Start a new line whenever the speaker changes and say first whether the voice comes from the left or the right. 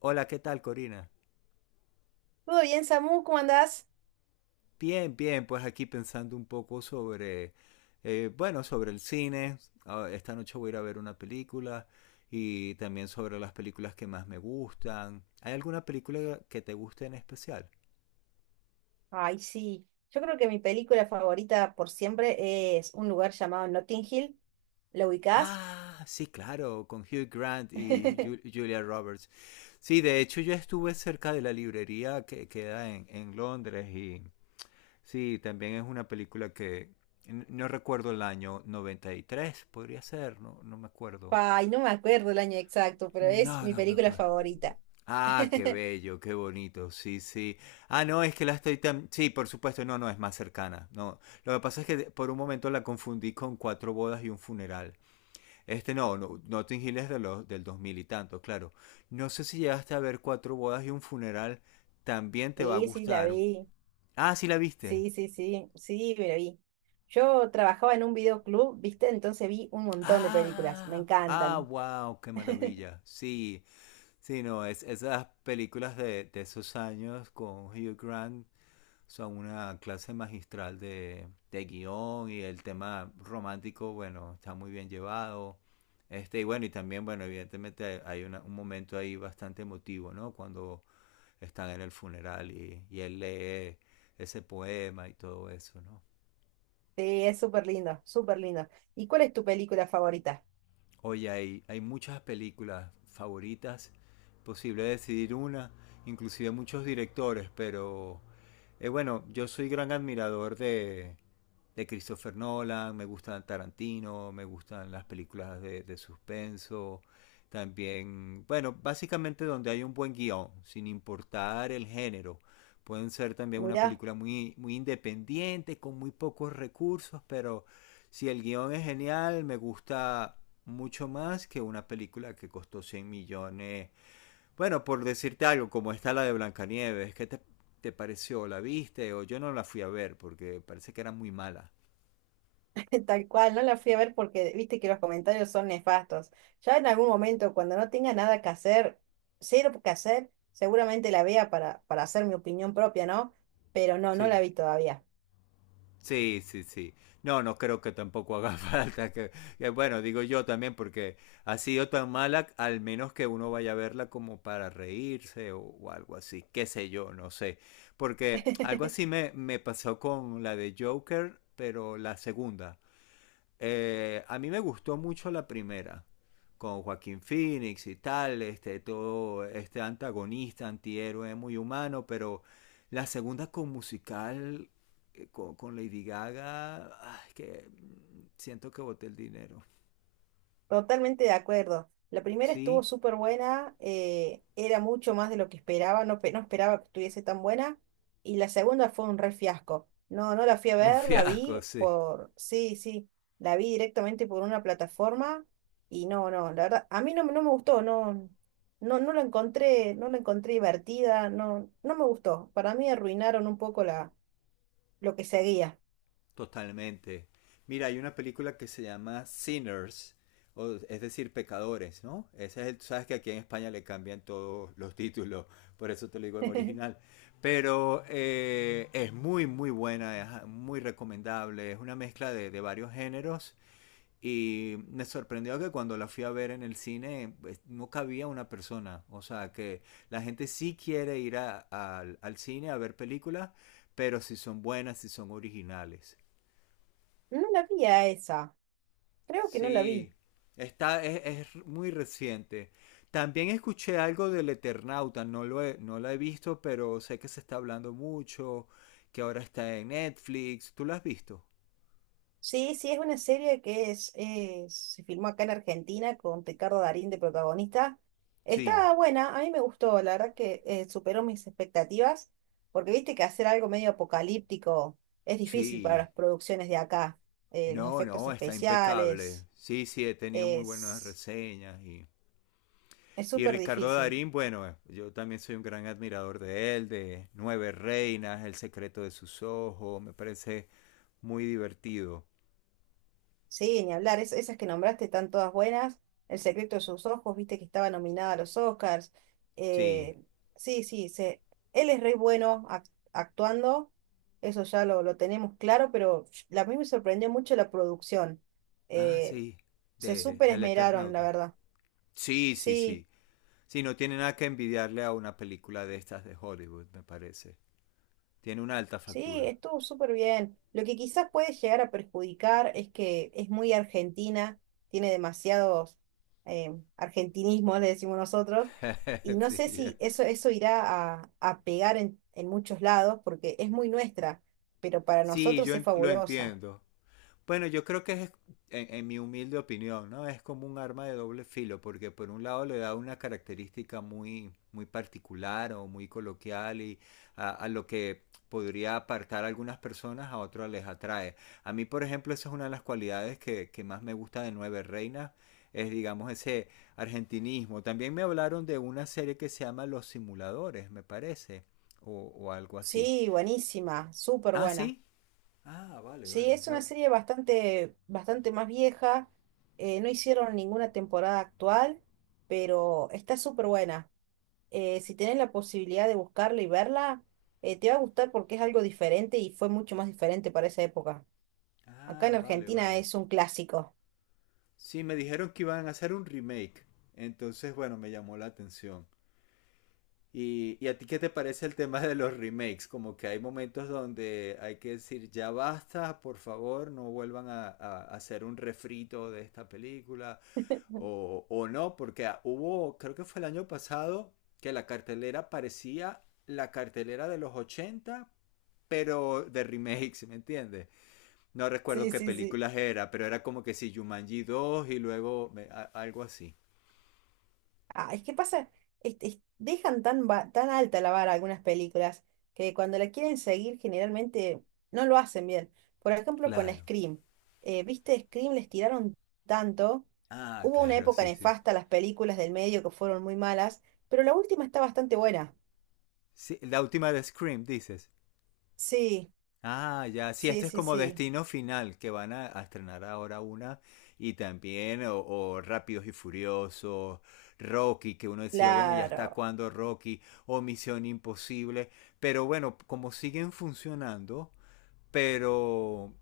left: Hola, ¿qué tal, Corina?
right: ¿Todo bien, Samu? ¿Cómo andás?
left: Bien, bien, pues aquí pensando un poco sobre el cine. Ah, Esta noche voy a ir a ver una película y también sobre las películas que más me gustan. ¿Hay alguna película que te guste en especial?
right: Ay, sí. Yo creo que mi película favorita por siempre es un lugar llamado Notting Hill. ¿Lo ubicás?
left: Ah, sí, claro, con Hugh Grant y Julia Roberts. Sí, de hecho yo estuve cerca de la librería que queda en Londres y sí, también es una película que no recuerdo, el año 93, podría ser, no, no me acuerdo.
right: Ay, no me acuerdo el año exacto, pero es
left: No,
right: mi
left: no me
right: película
left: acuerdo.
right: favorita.
left: Ah, qué bello, qué bonito, sí, sí. Ah, no, es que la estoy tan... Sí, por supuesto, no, no, es más cercana. No, lo que pasa es que por un momento la confundí con Cuatro bodas y un funeral. No, no, Notting Hill es de del 2000 y tanto, claro. No sé si llegaste a ver Cuatro bodas y un funeral, también te va a
right: Sí, sí, la
left: gustar.
right: vi.
left: Ah, sí la viste.
right: Sí, sí, sí. Sí, me la vi. Yo trabajaba en un videoclub, ¿viste? Entonces vi un montón de películas. Me
left: Ah, ah,
right: encantan.
left: wow, qué maravilla. Sí, sí, no, es, esas películas de esos años con Hugh Grant son una clase magistral de guión, y el tema romántico, bueno, está muy bien llevado. Evidentemente un momento ahí bastante emotivo, ¿no? Cuando están en el funeral y él lee ese poema y todo eso, ¿no?
right: Sí, es súper lindo, súper lindo. ¿Y cuál es tu película favorita?
left: Oye, hay muchas películas favoritas, posible decidir una, inclusive muchos directores, pero bueno, yo soy gran admirador de Christopher Nolan, me gustan Tarantino, me gustan las películas de suspenso, también, bueno, básicamente donde hay un buen guión, sin importar el género. Pueden ser también una
right: Mirá.
left: película muy, muy independiente, con muy pocos recursos, pero si el guión es genial, me gusta mucho más que una película que costó 100 millones. Bueno, por decirte algo, como está la de Blancanieves, ¿te pareció? ¿La viste? O yo no la fui a ver porque parece que era muy mala.
right: Tal cual, no la fui a ver porque viste que los comentarios son nefastos. Ya en algún momento, cuando no tenga nada que hacer, cero que hacer, seguramente la vea para, hacer mi opinión propia, ¿no? Pero no, no
left: Sí.
right: la vi todavía.
left: Sí, sí, sí. No, no creo que tampoco haga falta bueno, digo yo también porque ha sido tan mala, al menos que uno vaya a verla como para reírse o algo así, qué sé yo, no sé. Porque algo así me pasó con la de Joker, pero la segunda. A mí me gustó mucho la primera, con Joaquín Phoenix y tal, este, todo este antagonista, antihéroe, muy humano, pero la segunda con musical, con Lady Gaga, ay, siento que boté el dinero.
right: Totalmente de acuerdo. La primera estuvo
left: Sí,
right: súper buena, era mucho más de lo que esperaba, no, no esperaba que estuviese tan buena. Y la segunda fue un re fiasco. No, no la fui a
left: un
right: ver, la
left: fiasco,
right: vi
left: sí.
right: por, sí, sí, la vi directamente por una plataforma y no, no, la verdad, a mí no, no me gustó, no, no, no la encontré, no la encontré divertida, no, no me gustó. Para mí arruinaron un poco la, lo que seguía.
left: Totalmente. Mira, hay una película que se llama Sinners, o, es decir, pecadores, ¿no? Ese es tú sabes que aquí en España le cambian todos los títulos, por eso te lo digo en original. Pero es muy, muy buena, es ah, muy recomendable, es una mezcla de varios géneros y me sorprendió que cuando la fui a ver en el cine, pues no cabía una persona, o sea, que la gente sí quiere ir al cine a ver películas, pero si son buenas, si son originales.
right: No la vi a esa, creo que no la vi.
left: Sí, está, es muy reciente. También escuché algo del Eternauta, no la he visto, pero sé que se está hablando mucho, que ahora está en Netflix. ¿Tú la has visto?
right: Sí, sí, es una serie que es, se filmó acá en Argentina con Ricardo Darín de protagonista.
left: Sí,
right: Está buena, a mí me gustó, la verdad que superó mis expectativas, porque viste que hacer algo medio apocalíptico es difícil para
left: sí.
right: las producciones de acá. Los
left: No,
right: efectos
left: no, está impecable.
right: especiales,
left: Sí, sí, he tenido muy buenas
right: es
left: reseñas,
right: es
left: y
right: súper
left: Ricardo
right: difícil.
left: Darín, bueno, yo también soy un gran admirador de él, de Nueve Reinas, El secreto de sus ojos, me parece muy divertido.
right: Sí, ni hablar, esas que nombraste están todas buenas. El secreto de sus ojos, viste que estaba nominada a los Oscars.
left: Sí.
right: Eh, sí, sí, se, él es re bueno actuando, eso ya lo tenemos claro, pero a mí me sorprendió mucho la producción.
left: Ah,
right: Eh,
left: sí,
right: Se súper
left: del
right: esmeraron, la
left: Eternauta.
right: verdad.
left: Sí, sí,
right: Sí.
left: sí. Sí, no tiene nada que envidiarle a una película de estas de Hollywood, me parece. Tiene una alta
right: Sí,
left: factura.
right: estuvo súper bien. Lo que quizás puede llegar a perjudicar es que es muy argentina, tiene demasiados argentinismos, le decimos nosotros, y no
left: Sí,
right: sé
left: ya.
right: si eso, eso irá a pegar en muchos lados porque es muy nuestra, pero para
left: Sí,
right: nosotros
left: yo
right: es
left: lo
right: fabulosa.
left: entiendo. Bueno, yo creo que es, en mi humilde opinión, ¿no? Es como un arma de doble filo, porque por un lado le da una característica muy, muy particular o muy coloquial y a lo que podría apartar a algunas personas, a otras les atrae. A mí, por ejemplo, esa es una de las cualidades que más me gusta de Nueve Reinas, es digamos ese argentinismo. También me hablaron de una serie que se llama Los Simuladores, me parece, o algo así.
right: Sí, buenísima, súper
left: Ah,
right: buena.
left: sí. Ah, vale,
right: Sí,
left: vale.
right: es
left: No.
right: una serie bastante, bastante más vieja, no hicieron ninguna temporada actual, pero está súper buena. Si tienes la posibilidad de buscarla y verla, te va a gustar porque es algo diferente y fue mucho más diferente para esa época. Acá en
left: Ah, vale,
right: Argentina
left: vale.
right: es un clásico.
left: Sí, me dijeron que iban a hacer un remake. Entonces, bueno, me llamó la atención. ¿Y a ti qué te parece el tema de los remakes? Como que hay momentos donde hay que decir, ya basta, por favor, no vuelvan a hacer un refrito de esta película. O no, porque hubo, creo que fue el año pasado, que la cartelera parecía la cartelera de los 80, pero de remakes, ¿sí? ¿Me entiendes? No recuerdo
right: Sí,
left: qué
right: sí, sí.
left: películas era, pero era como que si Jumanji 2 y luego algo así.
right: Ah, es que pasa, este, dejan tan, tan alta la vara algunas películas que cuando la quieren seguir generalmente no lo hacen bien. Por ejemplo, con
left: Claro.
right: Scream. ¿Viste? Scream les tiraron tanto.
left: Ah,
right: Hubo una
left: claro,
right: época
left: sí, sí.
right: nefasta, las películas del medio que fueron muy malas, pero la última está bastante buena.
left: Sí, la última de Scream, dices.
right: Sí,
left: Ah, ya, sí,
right: sí,
left: este es
right: sí,
left: como
right: sí.
left: Destino Final, que van a estrenar ahora una. Y también, o Rápidos y Furiosos, Rocky, que uno decía, bueno, ya está
right: Claro,
left: cuando Rocky, o Misión Imposible. Pero bueno, como siguen funcionando, pero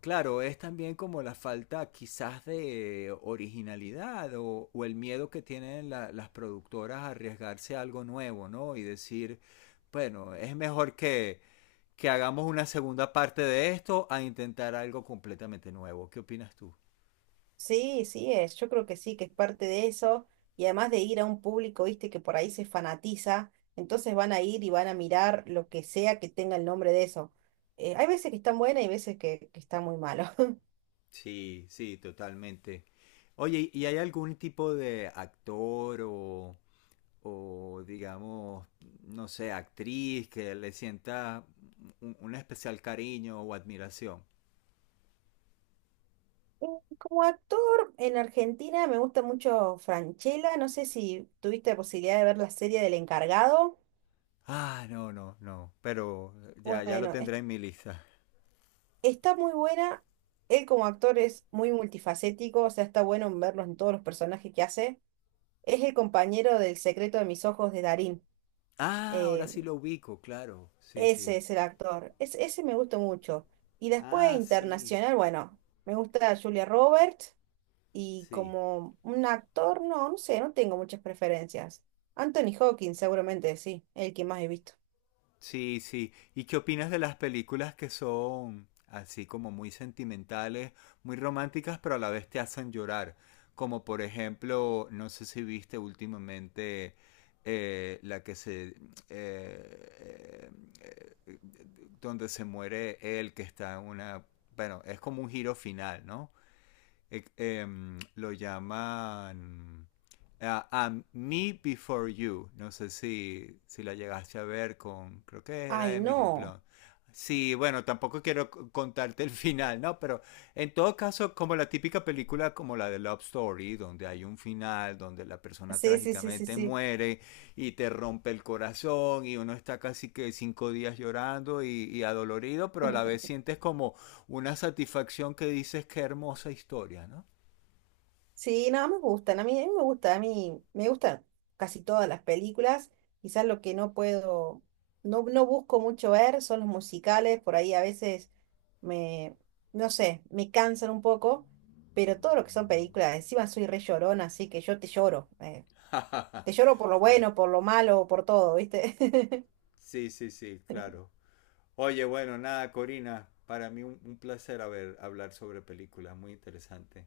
left: claro, es también como la falta quizás de originalidad o el miedo que tienen las productoras a arriesgarse a algo nuevo, ¿no? Y decir, bueno, es mejor que hagamos una segunda parte de esto a intentar algo completamente nuevo. ¿Qué opinas tú?
right: sí, sí es, yo creo que sí, que es parte de eso, y además de ir a un público, viste, que por ahí se fanatiza, entonces van a ir y van a mirar lo que sea que tenga el nombre de eso. Hay veces que están buenas y veces que está muy malo.
left: Sí, sí, totalmente. Oye, ¿y hay algún tipo de actor o digamos, no sé, actriz que le sienta un especial cariño o admiración?
right: Eh, como actor en Argentina me gusta mucho Franchella, no sé si tuviste la posibilidad de ver la serie del encargado.
left: Ah, no, no, no. Pero ya lo
right: Bueno,
left: tendré en mi lista.
right: está muy buena, él como actor es muy multifacético, o sea, está bueno verlo en todos los personajes que hace. Es el compañero del secreto de mis ojos de Darín.
left: Ah, ahora
right: Eh,
left: sí lo ubico, claro. Sí, sí.
right: ese es el actor. Es, ese me gustó mucho. Y después
left: Ah, sí,
right: internacional, bueno, me gusta Julia Roberts y
left: sí.
right: como un actor, no, no sé, no tengo muchas preferencias. Anthony Hawkins, seguramente sí, el que más he visto.
left: Sí, sí. ¿Y qué opinas de las películas que son así como muy sentimentales, muy románticas, pero a la vez te hacen llorar? Como por ejemplo, no sé si viste últimamente la que eh, eh, donde se muere él, que está en una... Bueno, es como un giro final, ¿no? Lo llaman Me Before You. No sé si la llegaste a ver con, creo que era
right: Ay,
left: Emily
right: no.
left: Blunt. Sí, bueno, tampoco quiero contarte el final, ¿no? Pero en todo caso, como la típica película como la de Love Story, donde hay un final, donde la persona
right: Sí, sí, sí, sí,
left: trágicamente
right: sí.
left: muere y te rompe el corazón y uno está casi que 5 días llorando y adolorido, pero a la vez sientes como una satisfacción que dices qué hermosa historia, ¿no?
right: Sí, no, me gustan. A mí me gusta, a mí me gustan casi todas las películas. Quizás lo que no puedo, no, no busco mucho ver son los musicales. Por ahí a veces me, no sé, me cansan un poco. Pero todo lo que son películas, encima soy re llorona, así que yo te lloro. Te lloro por lo bueno, por lo malo, por todo, ¿viste?
left: Sí, sí, sí, claro. Oye, bueno, nada, Corina, para mí un placer hablar sobre películas, muy interesante.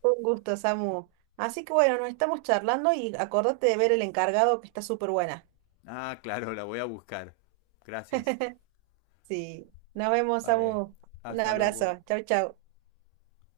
right: Un gusto, Samu. Así que bueno, nos estamos charlando y acordate de ver El Encargado, que está súper buena.
left: Ah, claro, la voy a buscar. Gracias.
right: Sí. Nos vemos,
left: Vale,
right: Samu. Un
left: hasta luego.
right: abrazo. Chau, chau.